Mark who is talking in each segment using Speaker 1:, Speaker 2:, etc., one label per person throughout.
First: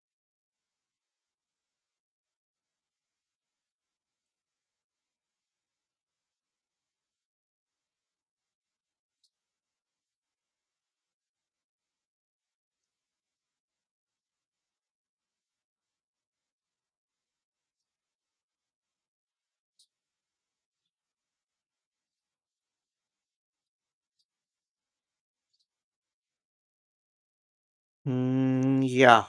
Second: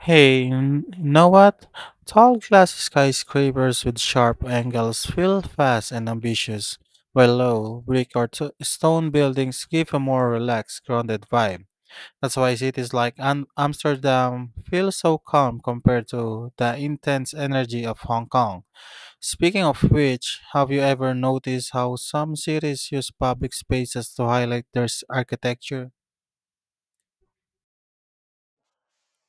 Speaker 1: Hey, you know what? Tall glass skyscrapers with sharp angles feel fast and ambitious, while low, brick or stone buildings give a more relaxed, grounded vibe. That's why cities like Amsterdam feel so calm compared to the intense energy of Hong Kong. Speaking of which, have you ever noticed how some cities use public spaces to highlight their architecture?
Speaker 2: Mm, yeah,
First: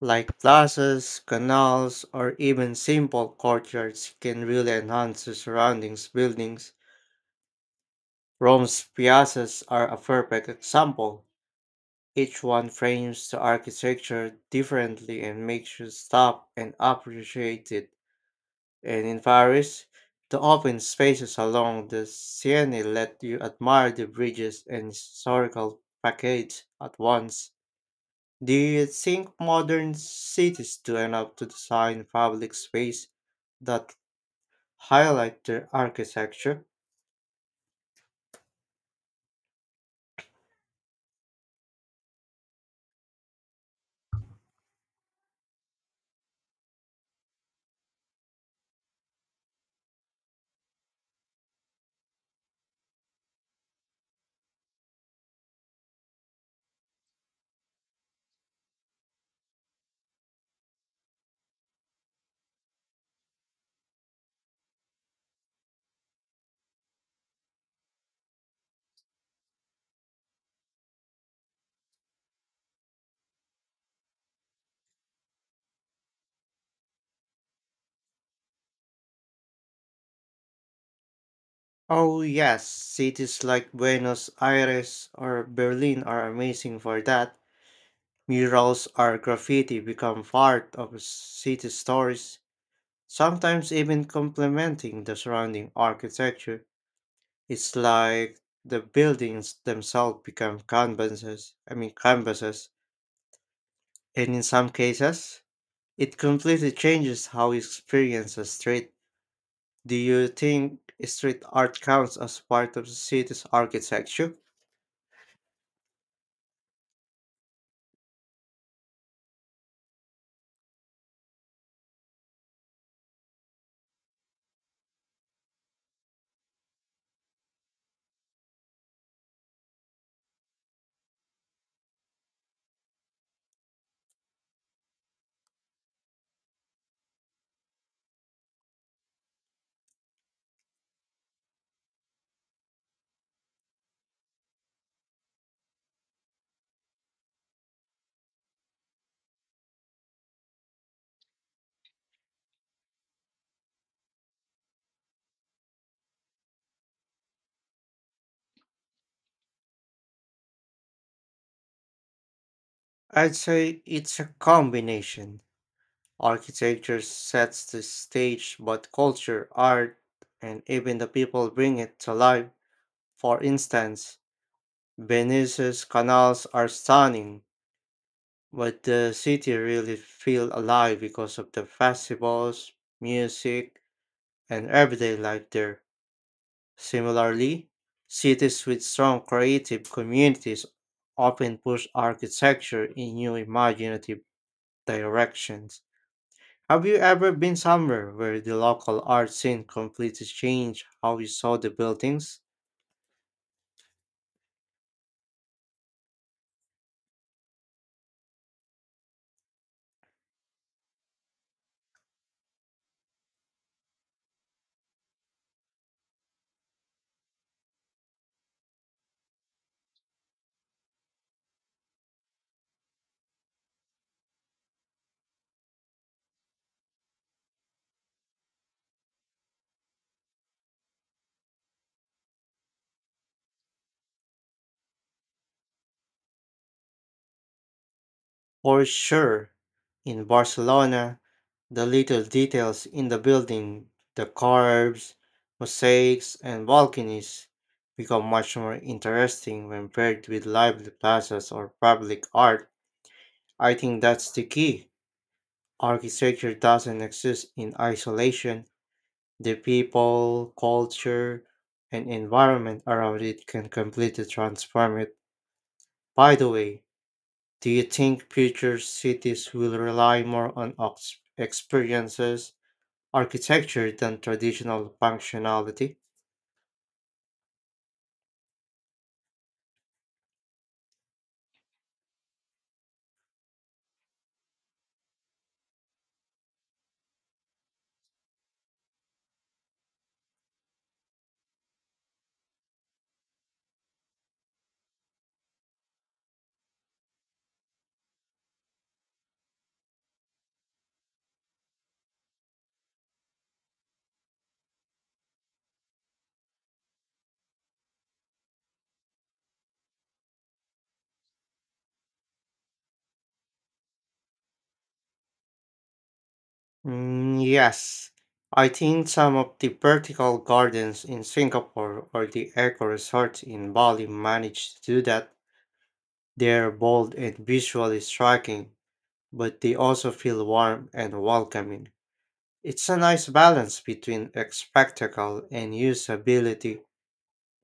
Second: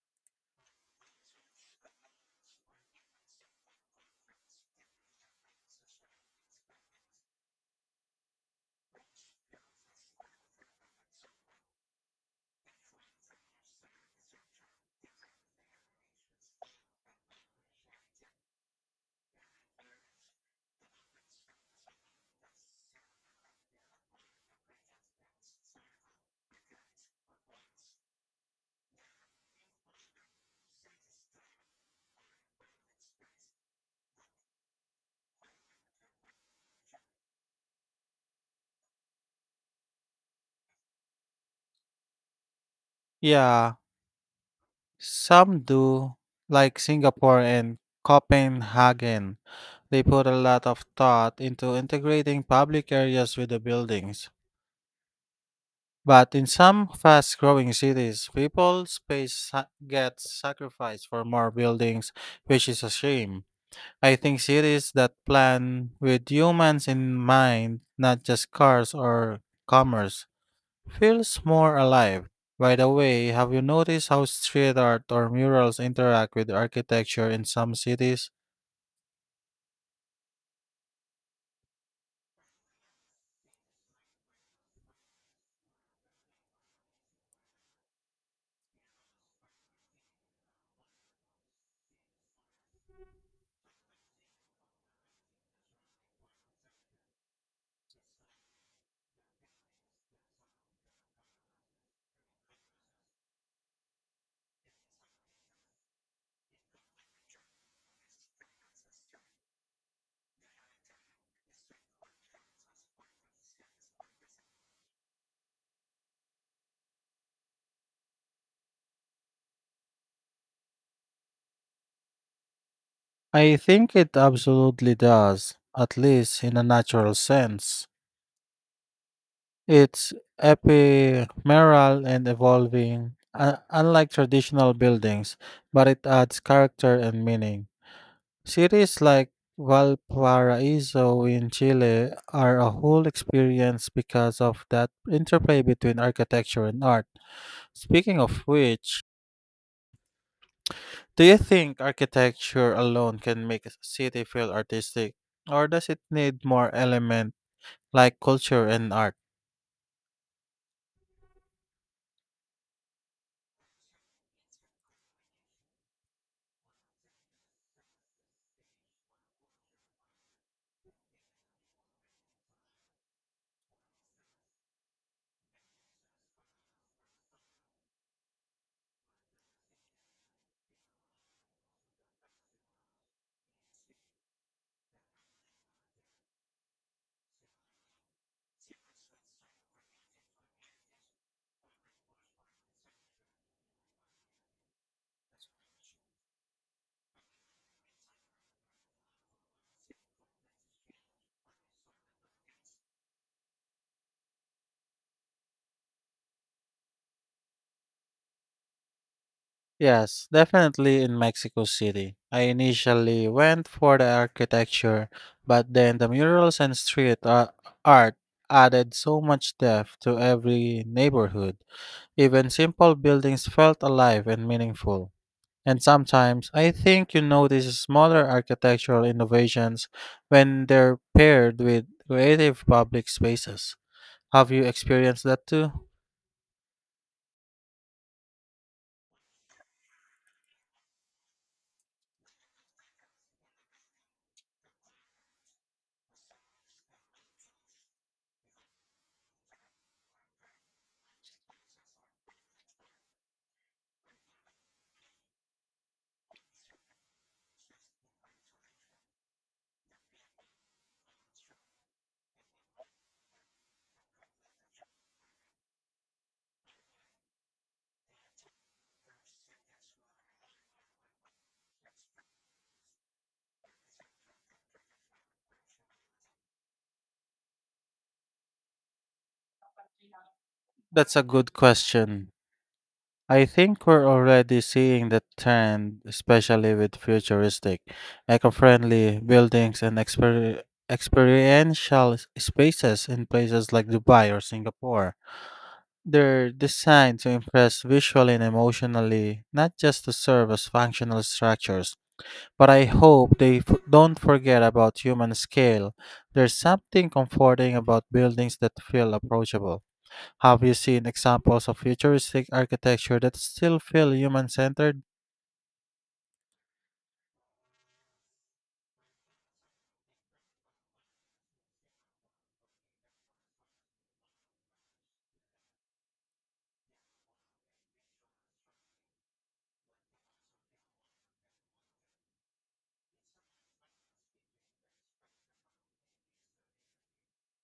Speaker 2: like plazas, canals, or even simple courtyards can really enhance the surroundings buildings. Rome's piazzas are a perfect example. Each one frames the architecture differently and makes you stop and appreciate it. And in Paris, the open spaces along the Seine let you admire the bridges and historical facades at once. Do you think modern cities do enough to design public space that highlight their architecture?
Speaker 1: Yeah, some do, like Singapore and Copenhagen. They put a lot of thought into integrating public areas with the buildings. But in some fast growing cities, people space gets sacrificed for more buildings, which is a shame. I think cities that plan with humans in mind, not just cars or commerce, feels more alive. By the way, have you noticed how street art or murals interact with architecture in some cities?
Speaker 2: Oh yes, cities like Buenos Aires or Berlin are amazing for that. Murals or graffiti become part of city stories, sometimes even complementing the surrounding architecture. It's like the buildings themselves become canvases, I mean canvases, and in some cases, it completely changes how you experience a street. Do you think street art counts as part of the city's architecture?
Speaker 1: I think it absolutely does, at least in a natural sense. It's ephemeral and evolving, unlike traditional buildings, but it adds character and meaning. Cities like Valparaiso in Chile are a whole experience because of that interplay between architecture and art. Speaking of which, do you think architecture alone can make a city feel artistic, or does it need more element like culture and art?
Speaker 2: I'd say it's a combination. Architecture sets the stage, but culture, art, and even the people bring it to life. For instance, Venice's canals are stunning, but the city really feels alive because of the festivals, music, and everyday life there. Similarly, cities with strong creative communities often push architecture in new imaginative directions. Have you ever been somewhere where the local art scene completely changed how you saw the buildings?
Speaker 1: Yes, definitely in Mexico City. I initially went for the architecture, but then the murals and art added so much depth to every neighborhood. Even simple buildings felt alive and meaningful. And sometimes I think you notice smaller architectural innovations when they're paired with creative public spaces. Have you experienced that too?
Speaker 2: For sure, in Barcelona, the little details in the building, the curves, mosaics, and balconies become much more interesting when paired with lively plazas or public art. I think that's the key. Architecture doesn't exist in isolation. The people, culture, and environment around it can completely transform it. By the way, do you think future cities will rely more on experiences, architecture than traditional functionality?
Speaker 1: That's a good question. I think we're already seeing the trend, especially with futuristic, eco friendly buildings and experiential spaces in places like Dubai or Singapore. They're designed to impress visually and emotionally, not just to serve as functional structures. But I hope they don't forget about human scale. There's something comforting about buildings that feel approachable. Have you seen examples of futuristic architecture that still feel human centered?
Speaker 2: Mm, yes, I think some of the vertical gardens in Singapore or the eco resorts in Bali manage to do that. They're bold and visually striking, but they also feel warm and welcoming. It's a nice balance between a spectacle and usability,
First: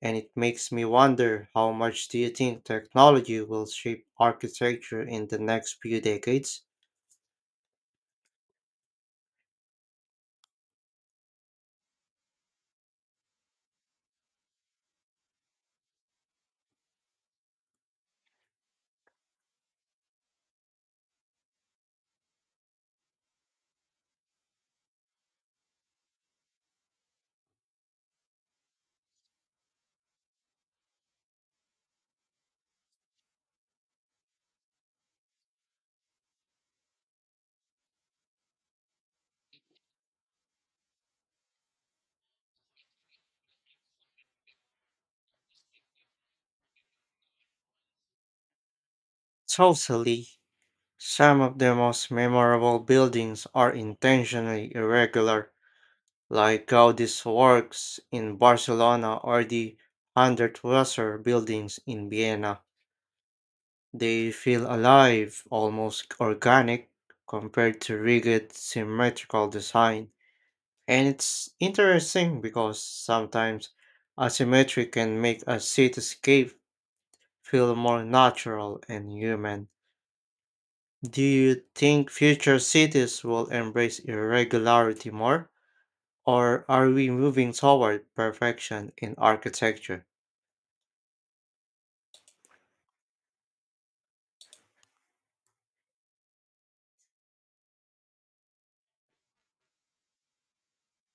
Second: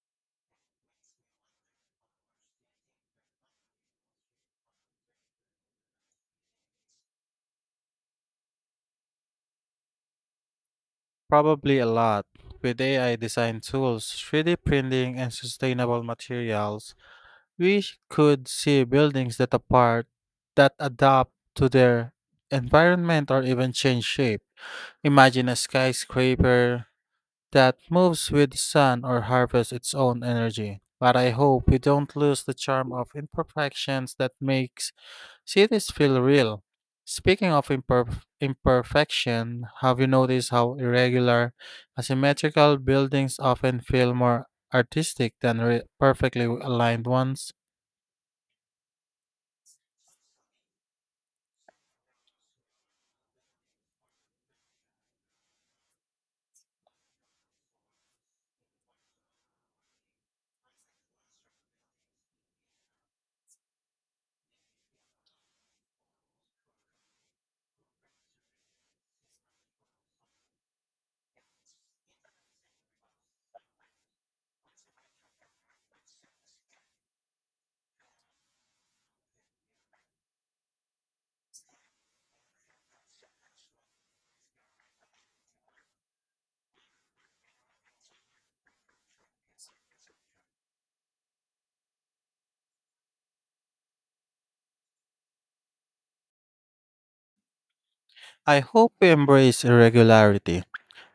Speaker 2: and it makes me wonder, how much do you think technology will shape architecture in the next few decades?
Speaker 1: Probably a lot. With AI design tools, 3D printing, and sustainable materials, could see buildings that adapt to their environment or even change shape. Imagine a skyscraper that moves with the sun or harvests its own energy. But I hope we don't lose the charm of imperfections that makes cities feel real. Speaking of imperfection, have you noticed how irregular, asymmetrical buildings often feel more artistic than perfectly aligned ones?
Speaker 2: Totally. Some of the most memorable buildings are intentionally irregular, like Gaudi's works in Barcelona or the Hundertwasser buildings in Vienna. They feel alive, almost organic, compared to rigid symmetrical design. And it's interesting because sometimes asymmetry can make a cityscape feel more natural and human. Do you think future cities will embrace irregularity more? Or are we moving toward perfection in architecture?
Speaker 1: I hope we embrace irregularity.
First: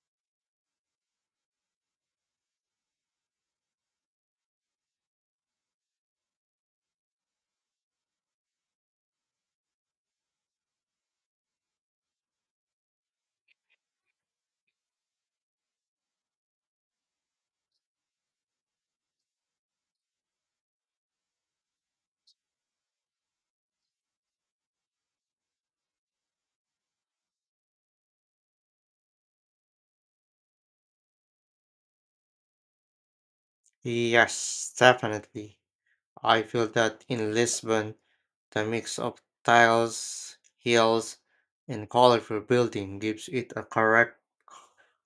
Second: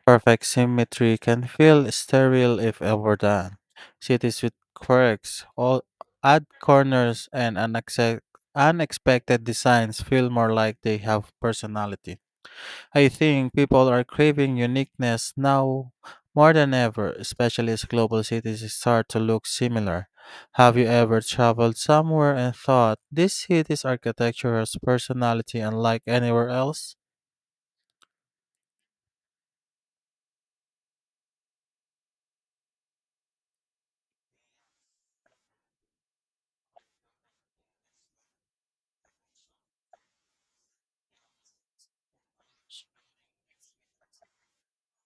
Speaker 1: Perfect symmetry can feel sterile if overdone. Cities with quirks, all odd corners, and unexpected designs feel more like they have personality. I think people are craving uniqueness now more than ever, especially as global cities start to look similar. Have you ever traveled somewhere and thought, this city's architecture has personality unlike anywhere else?
Speaker 2: Yes, definitely. I feel that in Lisbon, the mix of tiles, hills, and colorful building gives it a correct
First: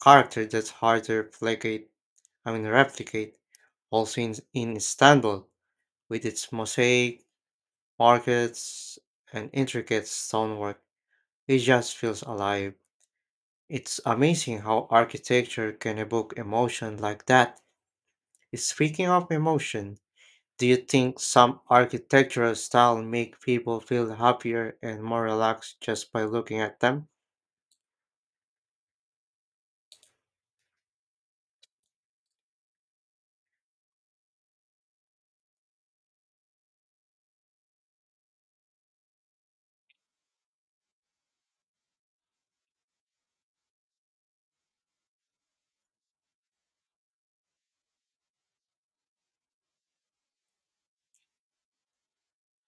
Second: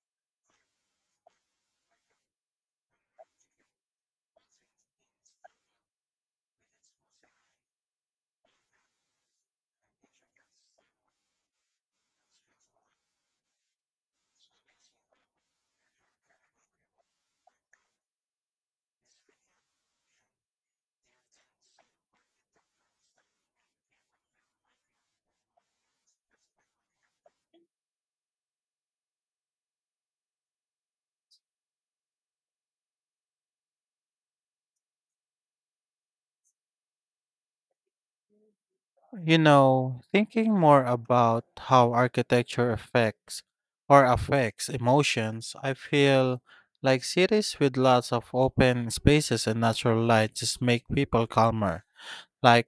Speaker 2: character that's hard to replicate. I mean, replicate. Also in Istanbul, with its mosaic markets and intricate stonework, it just feels alive. It's amazing how architecture can evoke emotion like that. Speaking of emotion, do you think some architectural style make people feel happier and more relaxed just by looking at them?
Speaker 1: You know, thinking more about how architecture affects or affects emotions, I feel like cities with lots of open spaces and natural light just make people calmer. Like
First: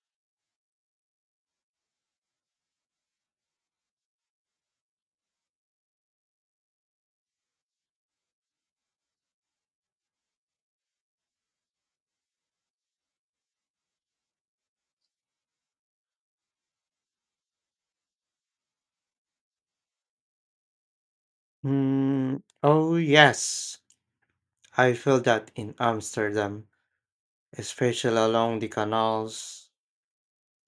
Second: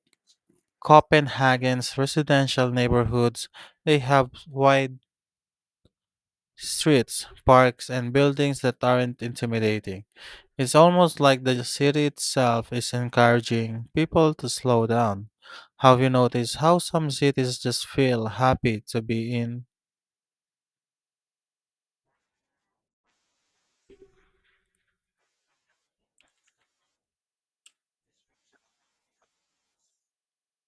Speaker 1: Copenhagen's residential neighborhoods, they have wide streets, parks, and buildings that aren't intimidating. It's almost like the city itself is encouraging people to slow down. Have you noticed how some cities just feel happy to be in?
Speaker 2: Hmm, oh yes, I feel that in Amsterdam, especially along the canals,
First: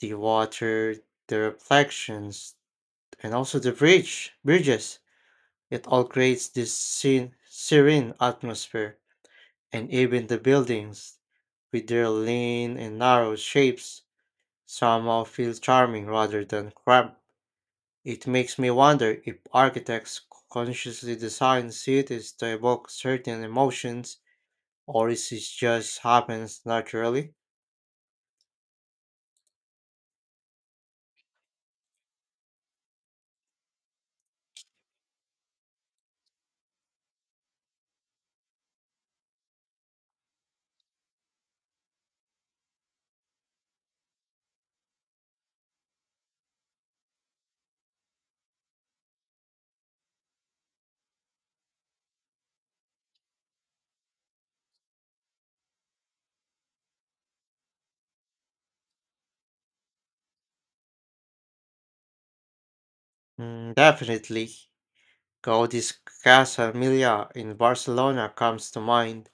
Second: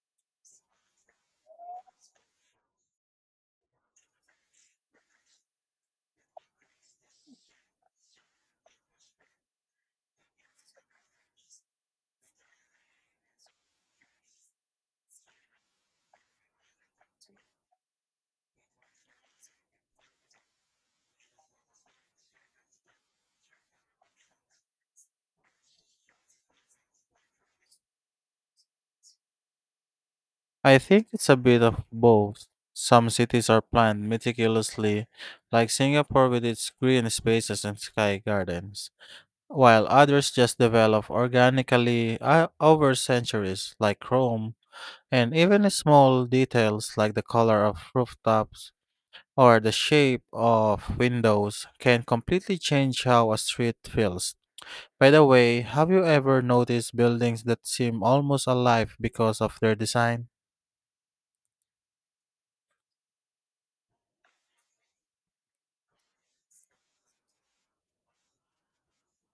Speaker 2: the water, the reflections, and also the bridges. It all creates this serene atmosphere, and even the buildings, with their lean and narrow shapes, somehow feel charming rather than cramped. It makes me wonder if architects consciously design cities to evoke certain emotions, or is it just happens naturally?
Speaker 1: I think it's a bit of both. Some cities are planned meticulously, like Singapore with its green spaces and sky gardens, while others just develop organically over centuries, like Rome. And even small details like the color of rooftops or the shape of windows can completely change how a street feels. By the way, have you ever noticed buildings that seem almost alive because of their design?
Speaker 2: Mm, definitely. Gaudi's Casa Emilia in Barcelona comes to mind.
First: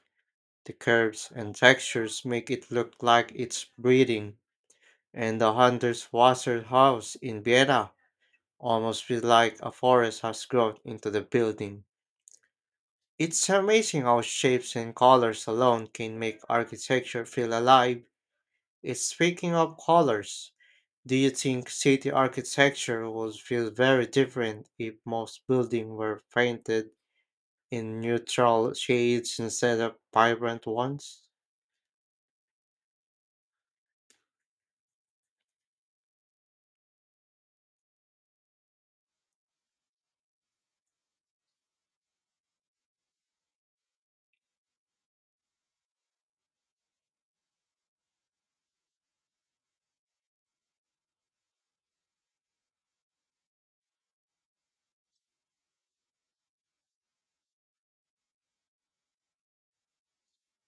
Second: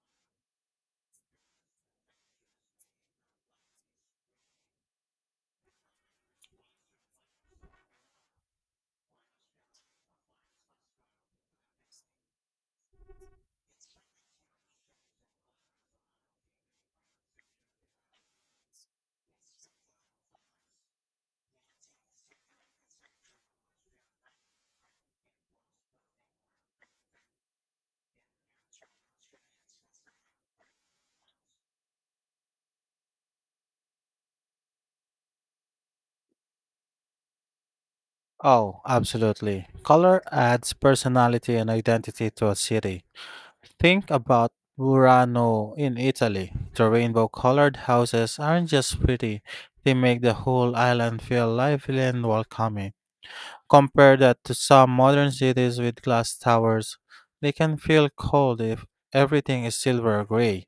Speaker 2: The curves and textures make it look like it's breathing, and the Hunter's Wasser House in Vienna almost feels like a forest has grown into the building. It's amazing how shapes and colors alone can make architecture feel alive. Speaking of colors, do you think city architecture would feel very different if most buildings were painted in neutral shades instead of vibrant ones?
Speaker 1: Oh, absolutely. Color adds personality and identity to a city. Think about Murano in Italy. The rainbow colored houses aren't just pretty, they make the whole island feel lively and welcoming. Compare that to some modern cities with glass towers. They can feel cold if everything is silver or gray.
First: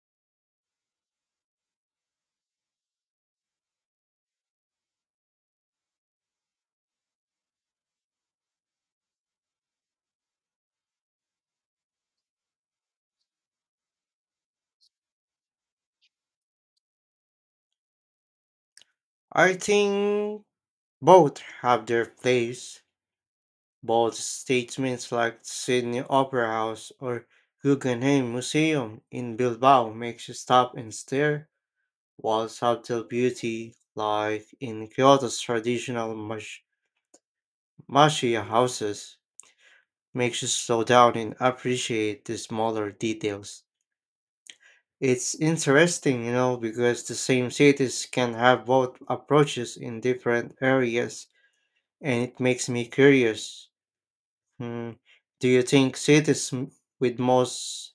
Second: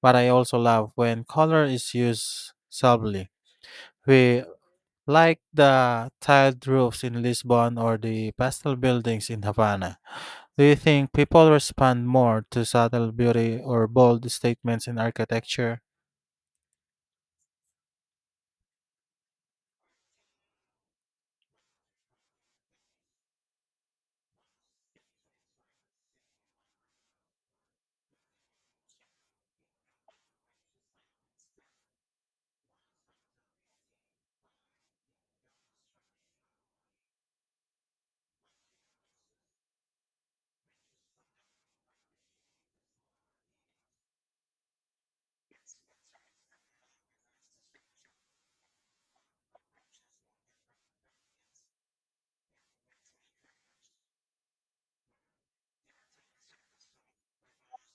Speaker 1: But I also love when color is used subtly. We like the tiled roofs in Lisbon or the pastel buildings in Havana. Do you think people respond more to subtle beauty or bold statements in architecture?
Speaker 2: I think both have their place. Bold statements like Sydney Opera House or Guggenheim Museum in Bilbao makes you stop and stare, while subtle beauty, like in Kyoto's traditional mashiya houses, makes you slow down and appreciate the smaller details. It's interesting, you know, because the same cities can have both approaches in different areas, and it makes me curious. Hmm, do you think cities with most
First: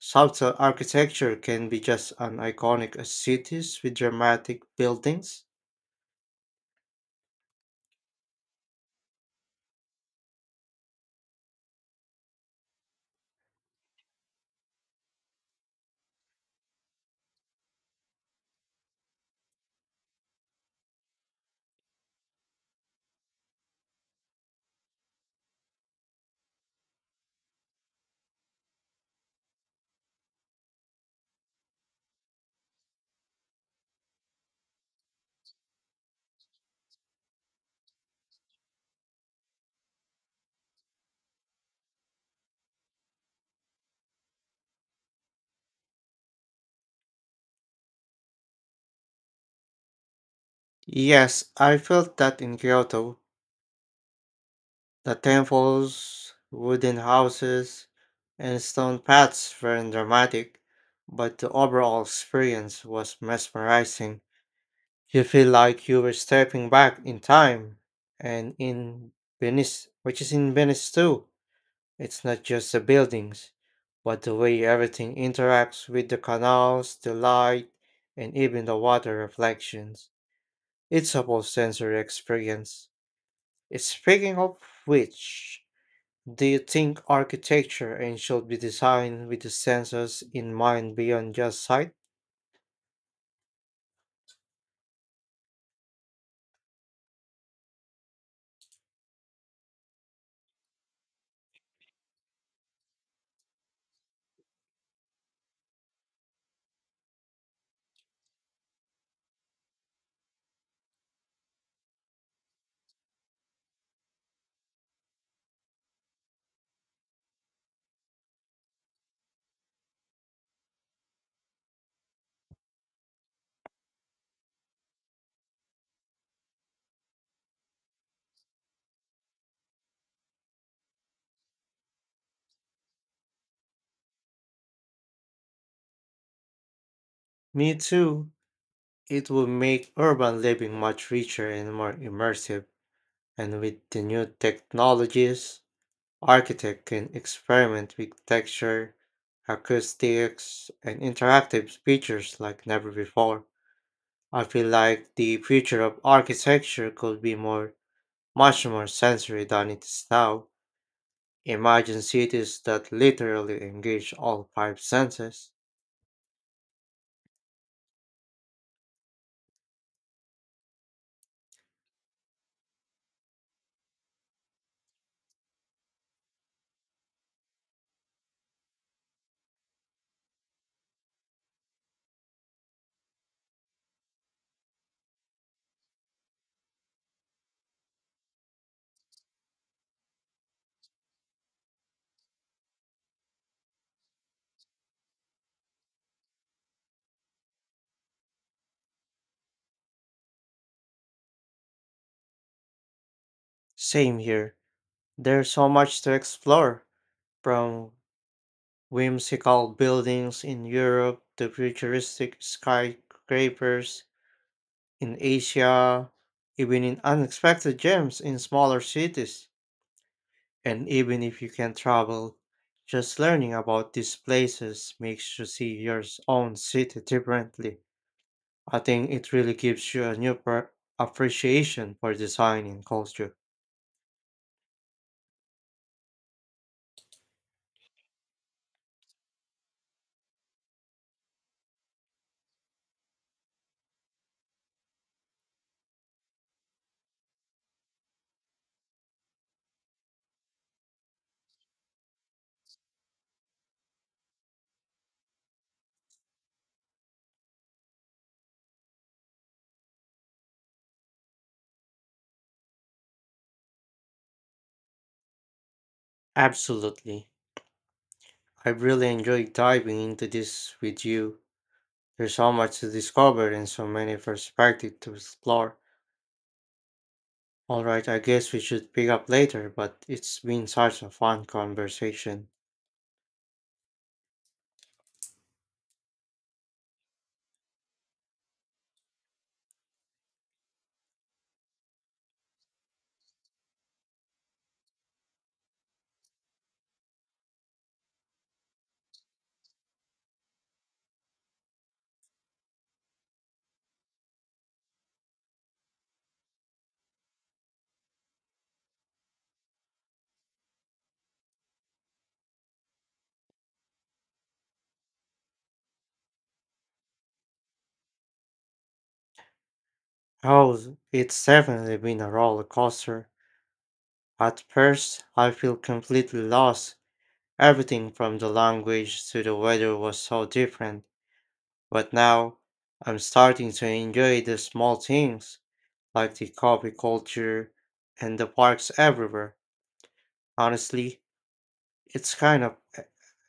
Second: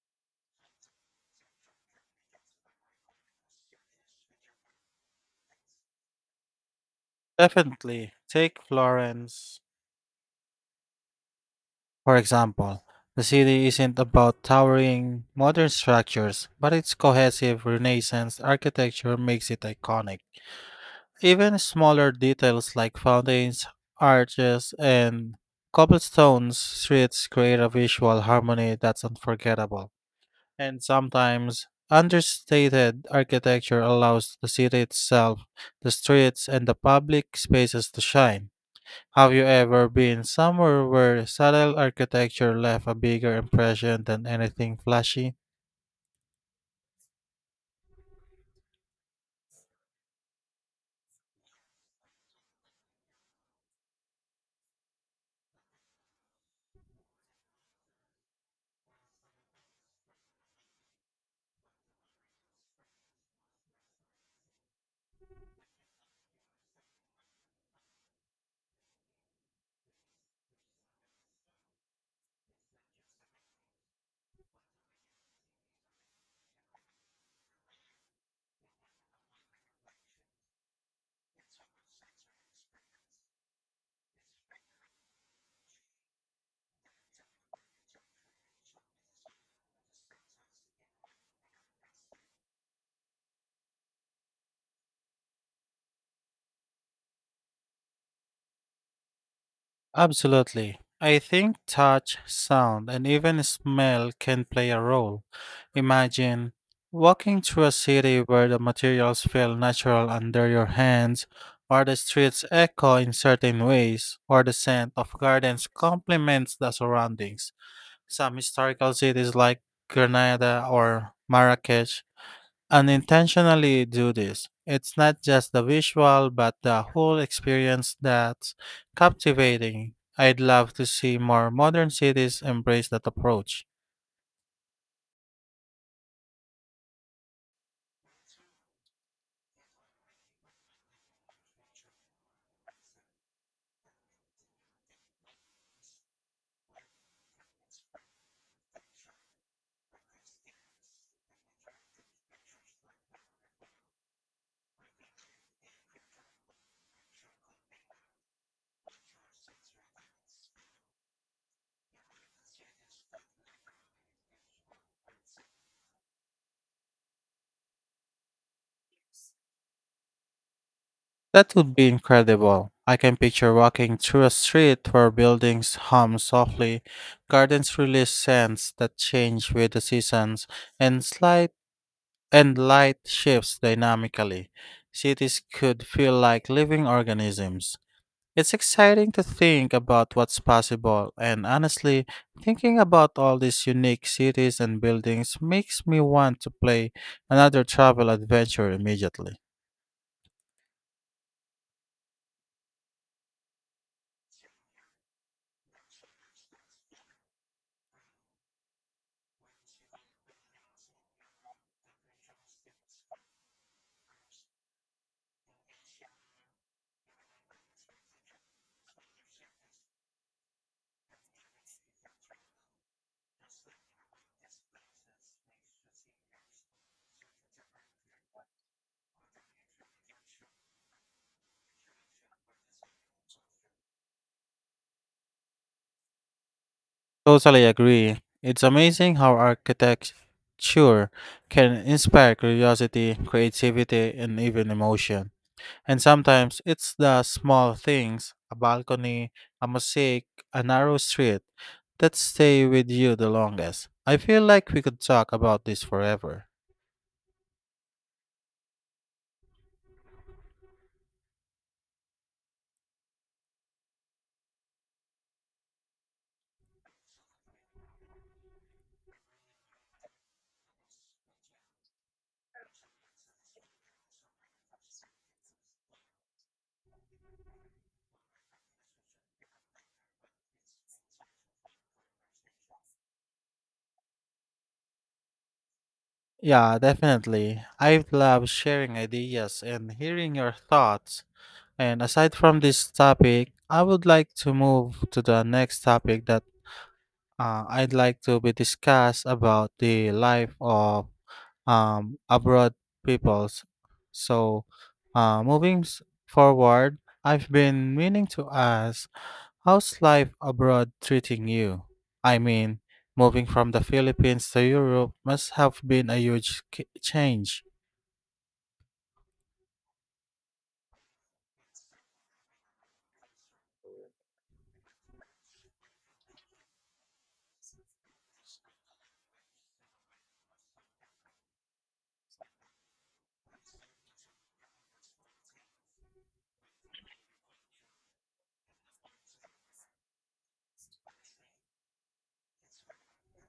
Speaker 2: subtle architecture can be just as iconic as cities with dramatic buildings?
Speaker 1: Definitely. Take Florence. For example, the city isn't about towering modern structures, but its cohesive Renaissance architecture makes it iconic. Even smaller details like fountains, arches, and cobblestones streets create a visual harmony that's unforgettable. And sometimes, understated architecture allows the city itself, the streets, and the public spaces to shine. Have you ever been somewhere where subtle architecture left a bigger impression than anything flashy?
Speaker 2: Yes, I felt that in Kyoto. The temples, wooden houses, and stone paths were dramatic, but the overall experience was mesmerizing. You feel like you were stepping back in time. And in Venice, which is in Venice too, it's not just the buildings, but the way everything interacts with the canals, the light, and even the water reflections. It's a whole sensory experience. Speaking of which, do you think architecture and should be designed with the sensors in mind beyond just sight?
Speaker 1: Absolutely. I think touch, sound, and even smell can play a role. Imagine walking through a city where the materials feel natural under your hands, or the streets echo in certain ways, or the scent of gardens complements the surroundings. Some historical cities like Granada or Marrakech unintentionally do this. It's not just the visual, but the whole experience that's captivating. I'd love to see more modern cities embrace that approach.
Speaker 2: Me too. It will make urban living much richer and more immersive. And with the new technologies, architect can experiment with texture, acoustics, and interactive features like never before. I feel like the future of architecture could be more, much more sensory than it is now. Imagine cities that literally engage all five senses.
Speaker 1: That would be incredible. I can picture walking through a street where buildings hum softly, gardens release scents that change with the seasons, and slight and light shifts dynamically. Cities could feel like living organisms. It's exciting to think about what's possible, and honestly, thinking about all these unique cities and buildings makes me want to play another travel adventure immediately.
Speaker 2: Same here. There's so much to explore, from whimsical buildings in Europe to futuristic skyscrapers in Asia, even in unexpected gems in smaller cities. And even if you can travel, just learning about these places makes you see your own city differently. I think it really gives you a new appreciation for design and culture.
Speaker 1: Totally agree. It's amazing how architecture can inspire curiosity, creativity, and even emotion. And sometimes it's the small things, a balcony, a mosaic, a narrow street, that stay with you the longest. I feel like we could talk about this forever.
Speaker 2: Absolutely. I really enjoyed diving into this with you. There's so much to discover and so many perspectives to explore. Alright, I guess we should pick up later, but it's been such a fun conversation.
Speaker 1: Yeah, definitely. I love sharing ideas and hearing your thoughts. And aside from this topic, I would like to move to the next topic that I'd like to be discussed about the life of abroad peoples. So, moving forward, I've been meaning to ask, how's life abroad treating you? I mean, moving from the Philippines to Europe must have been a huge change.
Speaker 2: Oh, it's definitely been a roller coaster. At first, I feel completely lost. Everything from the language to the weather was so different. But now I'm starting to enjoy the small things like the coffee culture and the parks everywhere. Honestly, it's kind of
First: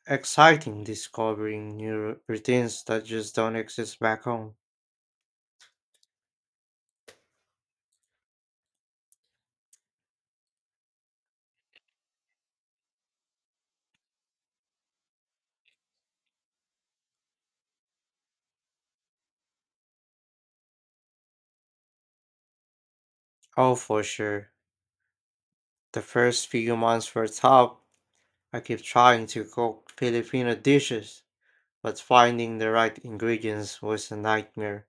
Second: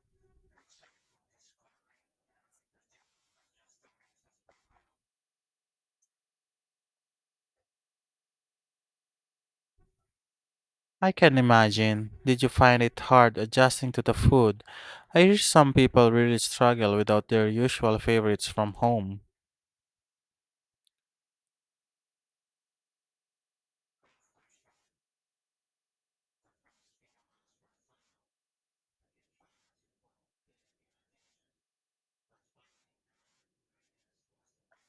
Speaker 2: exciting discovering new routines that just don't exist back home.
Speaker 1: I can imagine. Did you find it hard adjusting to the food? I hear some people really struggle without their usual favorites from home.
Speaker 2: Oh, for sure. The first few months were tough. I kept trying to cook Filipino dishes, but finding the right ingredients was a nightmare.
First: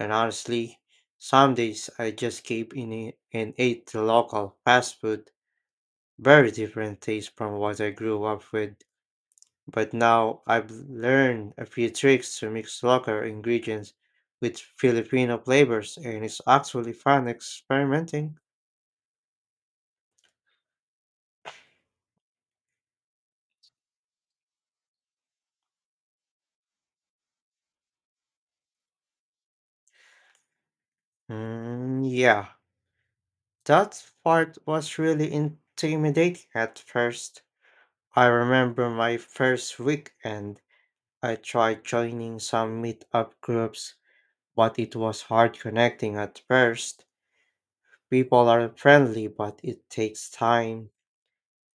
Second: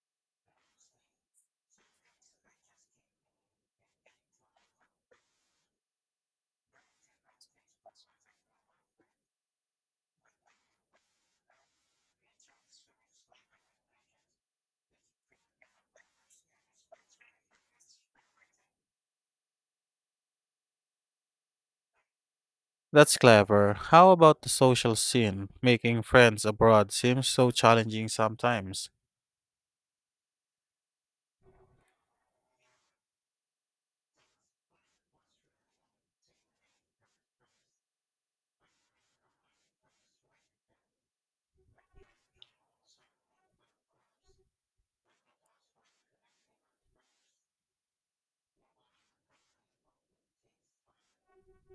Speaker 2: And honestly, some days I just gave in it and ate the local fast food. Very different taste from what I grew up with, but now I've learned a few tricks to mix local ingredients with Filipino flavors, and it's actually fun experimenting.
Speaker 1: That's clever. How about the social scene? Making friends abroad seems so challenging sometimes.
Speaker 2: Mm, yeah, that part was really intimidating at first. I remember my first week and I tried joining some meetup groups, but it was hard connecting at first. People are friendly, but it takes time.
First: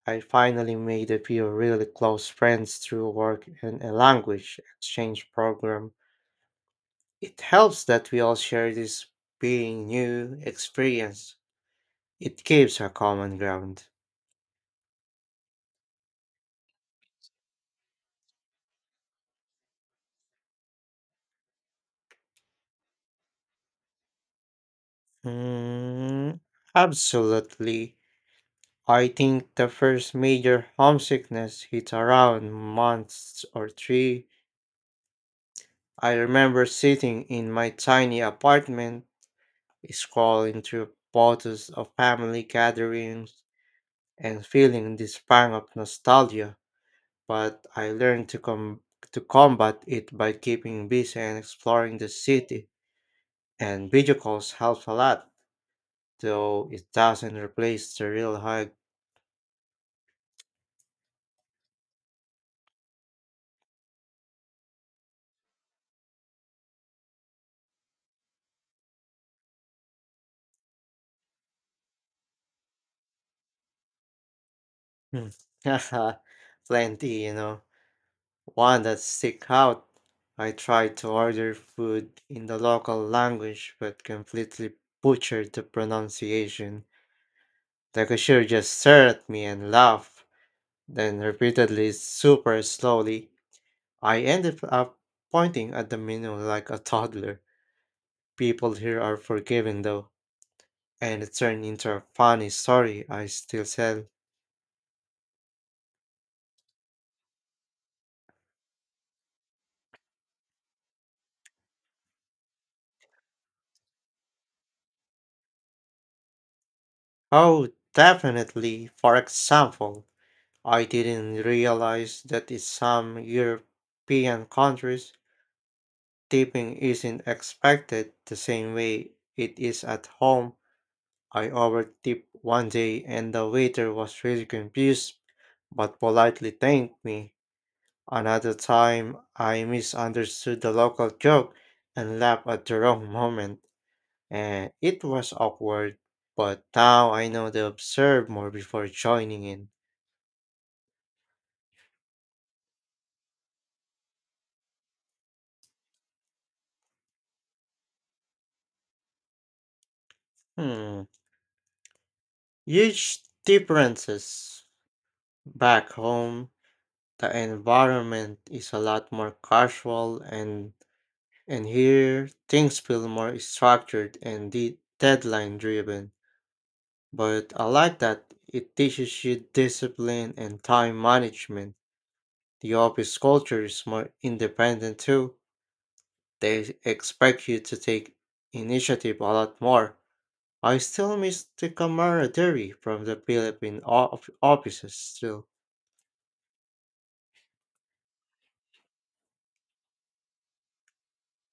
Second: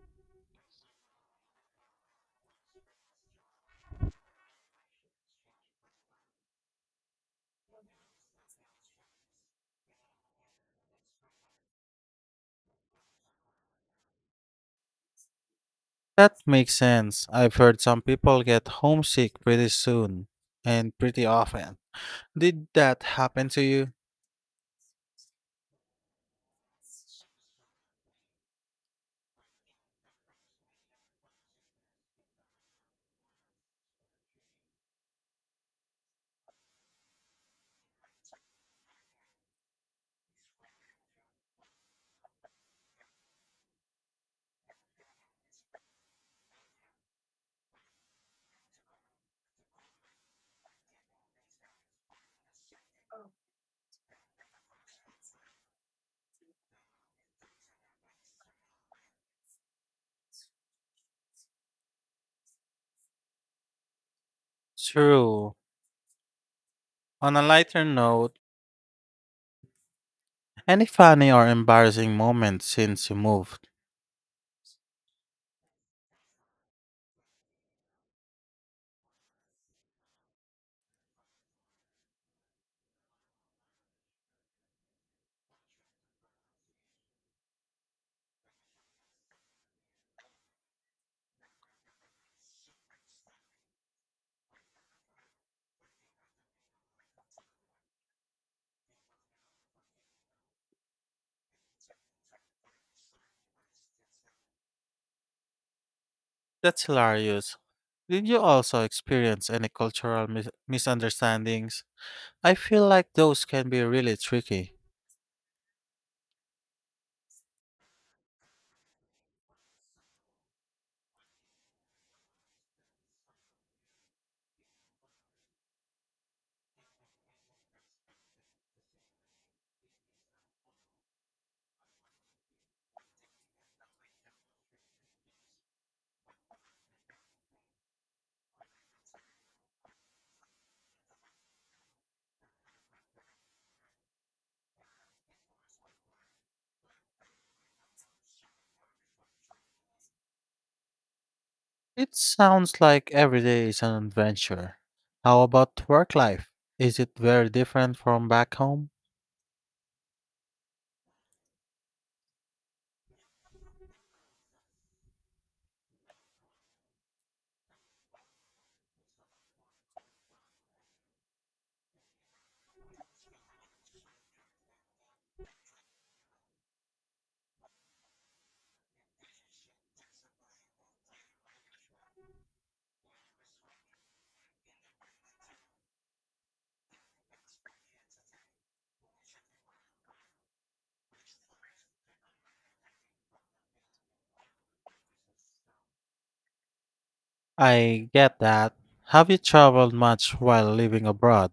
Speaker 2: I finally made a few really close friends through work and a language exchange program. It helps that we all share this being new experience. It gives a common ground.
Speaker 1: That makes sense. I've heard some people get homesick pretty soon and pretty often. Did that happen to you?
Speaker 2: Mm, absolutely. I think the first major homesickness hit around months or three. I remember sitting in my tiny apartment, scrolling through photos of family gatherings and feeling this pang of nostalgia, but I learned to to combat it by keeping busy and exploring the city. And video calls helps a lot, though it doesn't replace the real hug.
Speaker 1: True. On a lighter note, any funny or embarrassing moments since you moved?
Speaker 2: Hmm. Plenty, you know. One that stick out. I tried to order food in the local language, but completely butchered the pronunciation. The cashier just stared at me and laughed, then repeatedly super slowly. I ended up pointing at the menu like a toddler. People here are forgiving though, and it turned into a funny story I still tell.
Speaker 1: That's hilarious. Did you also experience any cultural misunderstandings? I feel like those can be really tricky.
Speaker 2: Oh, definitely. For example, I didn't realize that in some European countries, tipping isn't expected the same way it is at home. I overtipped one day and the waiter was really confused but politely thanked me. Another time, I misunderstood the local joke and laughed at the wrong moment, and it was awkward. But now I know to observe more before joining in.
Speaker 1: It sounds like every day is an adventure. How about work life? Is it very different from back home?
Speaker 2: Hmm. Huge differences. Back home, the environment is a lot more casual, and here things feel more structured and deadline driven. But I like that it teaches you discipline and time management. The office culture is more independent too. They expect you to take initiative a lot more. I still miss the camaraderie from the Philippine offices still.
Speaker 1: I get that. Have you traveled much while living abroad?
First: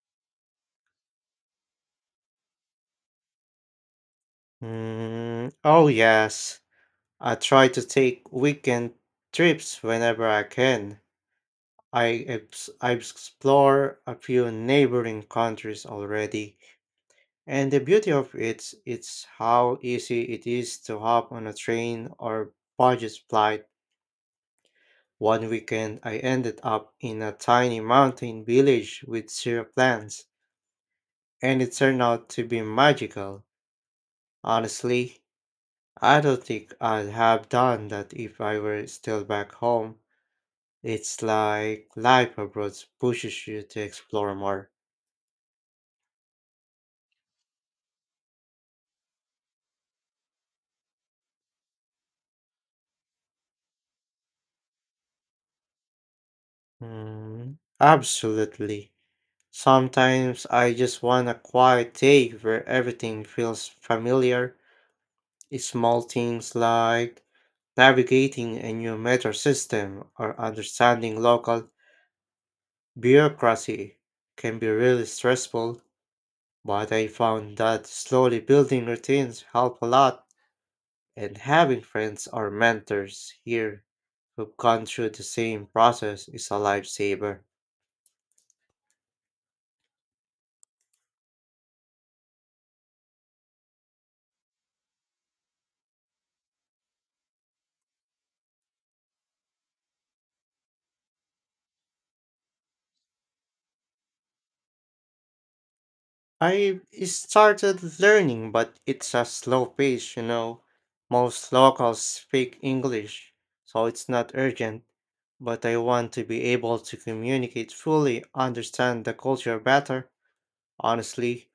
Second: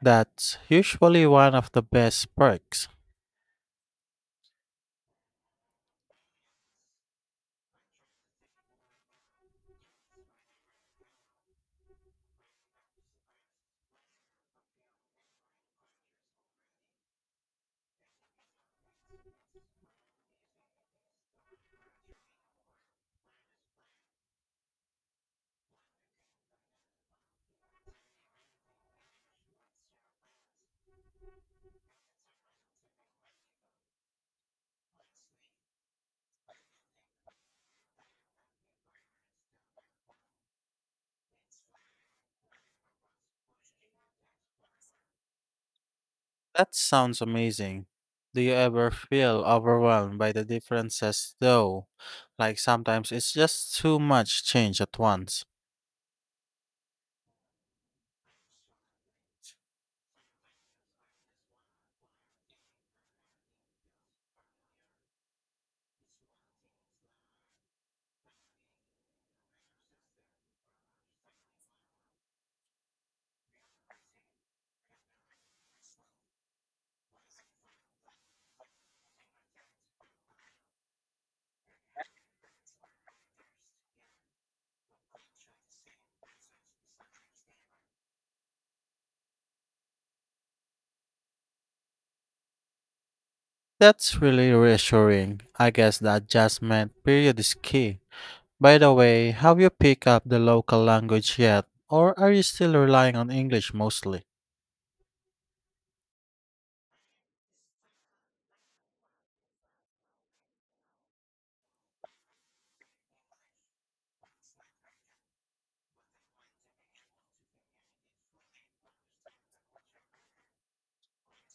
Speaker 1: That's usually one of the best perks.
Speaker 2: Mm, oh yes. I try to take weekend trips whenever I can. I explore a few neighboring countries already, and the beauty of it is how easy it is to hop on a train or budget flight. One weekend, I ended up in a tiny mountain village with zero plants, and it turned out to be magical. Honestly, I don't think I'd have done that if I were still back home. It's like life abroad pushes you to explore more.
Speaker 1: That sounds amazing. Do you ever feel overwhelmed by the differences though? Like sometimes it's just too much change at once.
Speaker 2: Mm, absolutely. Sometimes I just want a quiet day where everything feels familiar. Small things like navigating a new metro system or understanding local bureaucracy can be really stressful, but I found that slowly building routines help a lot, and having friends or mentors here who gone through the same process is a lifesaver.
Speaker 1: That's really reassuring. I guess the adjustment period is key. By the way, have you picked up the local language yet, or are you still relying on English mostly?
Speaker 2: I started learning, but it's a slow pace, you know. Most locals speak English, so it's not urgent. But I want to be able to communicate fully, understand the culture better. Honestly,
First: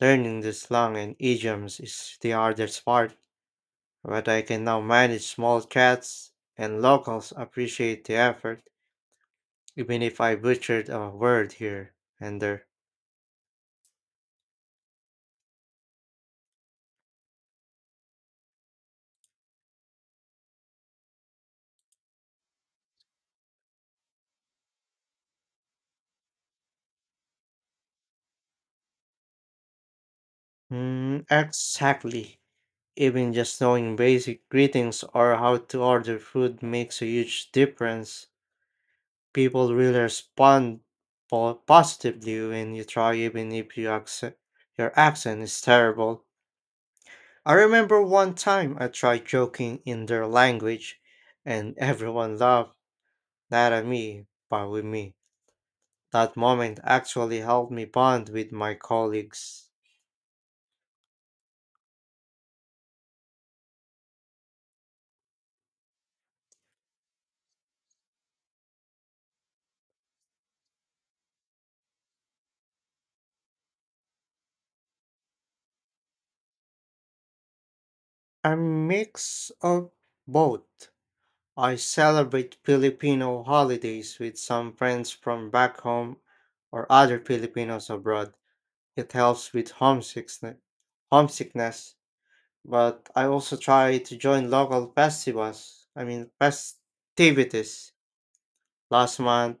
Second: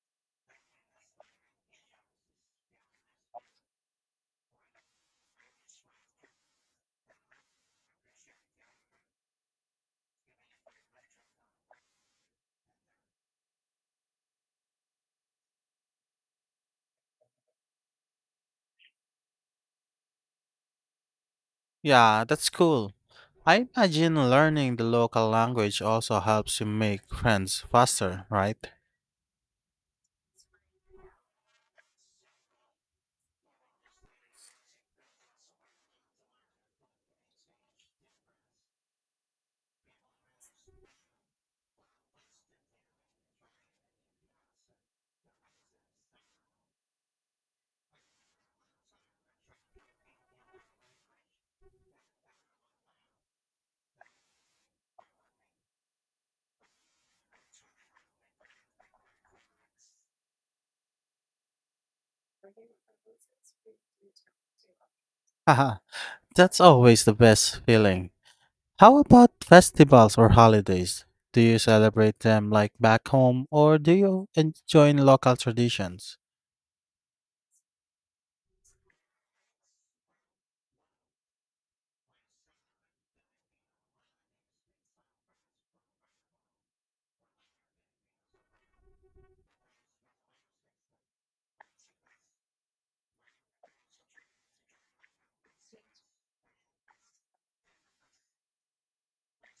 Speaker 2: learning the slang and idioms is the hardest part, but I can now manage small chats, and locals appreciate the effort, even if I butchered a word here and there.
Speaker 1: Yeah, that's cool. I imagine learning the local language also helps you make friends faster, right?
Speaker 2: Mm, exactly. Even just knowing basic greetings or how to order food makes a huge difference. People really respond positively when you try, even if you accent, your accent is terrible. I remember one time I tried joking in their language, and everyone laughed, not at me, but with me. That moment actually helped me bond with my colleagues.
Speaker 1: Haha, that's always the best feeling. How about festivals or holidays? Do you celebrate them like back home, or do you enjoy local traditions?
Speaker 2: A mix of both. I celebrate Filipino holidays with some friends from back home or other Filipinos abroad. It helps with homesickness, but I also try to join local festivals, I mean festivities. Last month,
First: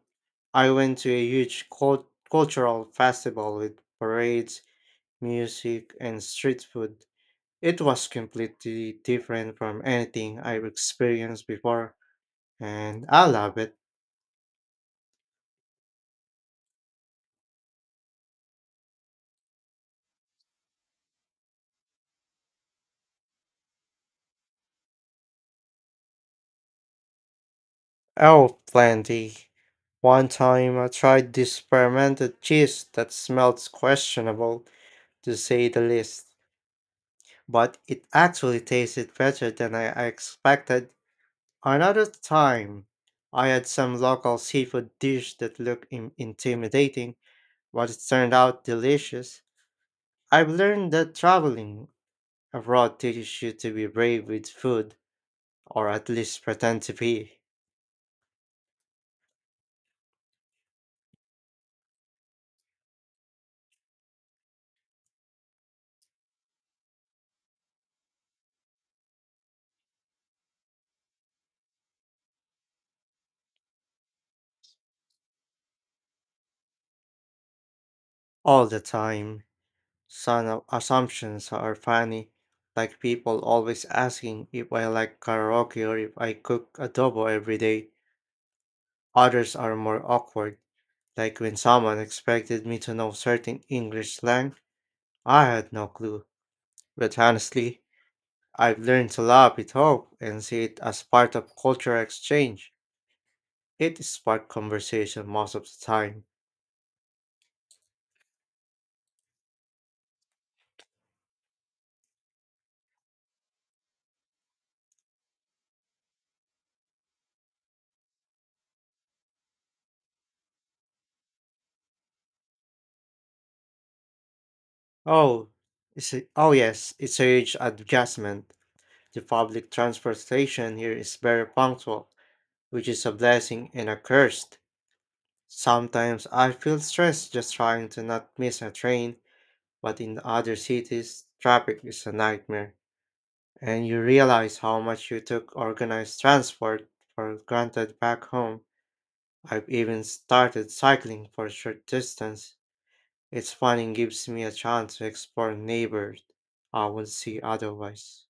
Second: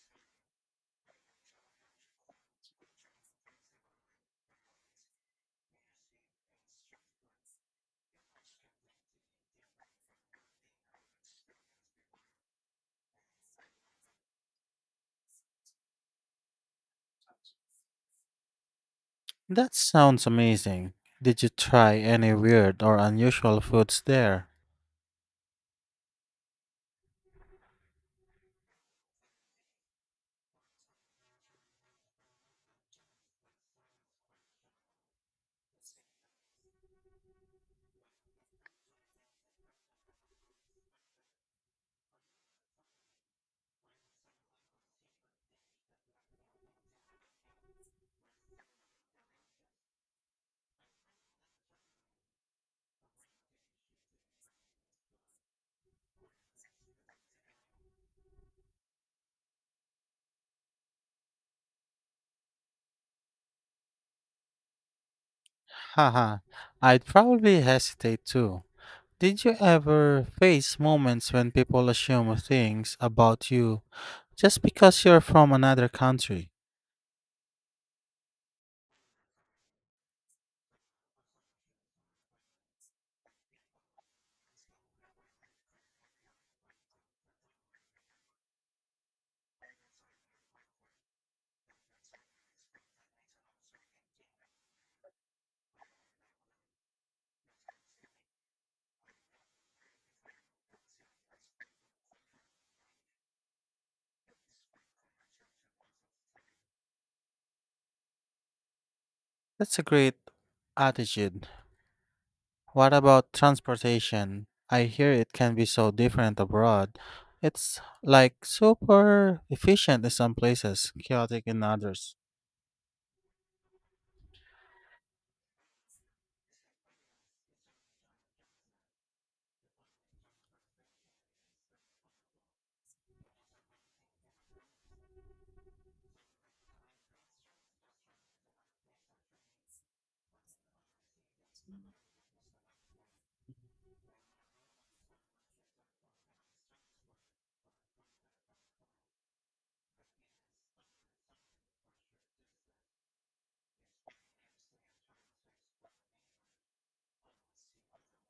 Speaker 2: I went to a huge cultural festival with parades, music, and street food. It was completely different from anything I've experienced before, and I love it.
Speaker 1: That sounds amazing. Did you try any weird or unusual foods there?
Speaker 2: Oh, plenty. One time I tried this fermented cheese that smelled questionable, to say the least, but it actually tasted better than I expected. Another time, I had some local seafood dish that looked intimidating, but it turned out delicious. I've learned that traveling abroad teaches you to be brave with food, or at least pretend to be,
Speaker 1: Haha, I'd probably hesitate too. Did you ever face moments when people assume things about you just because you're from another country?
Speaker 2: all the time. Some assumptions are funny, like people always asking if I like karaoke or if I cook adobo every day. Others are more awkward, like when someone expected me to know certain English slang, I had no clue. But honestly, I've learned to laugh it off and see it as part of cultural exchange. It sparks conversation most of the time.
Speaker 1: That's a great attitude. What about transportation? I hear it can be so different abroad. It's like super efficient in some places, chaotic in others.
Speaker 2: Oh, oh yes, it's a huge adjustment. The public transportation here is very punctual, which is a blessing and a curse. Sometimes I feel stressed just trying to not miss a train, but in other cities, traffic is a nightmare, and you realize how much you took organized transport for granted back home. I've even started cycling for short distance. It's fun and gives me a chance to explore neighbors I wouldn't see otherwise.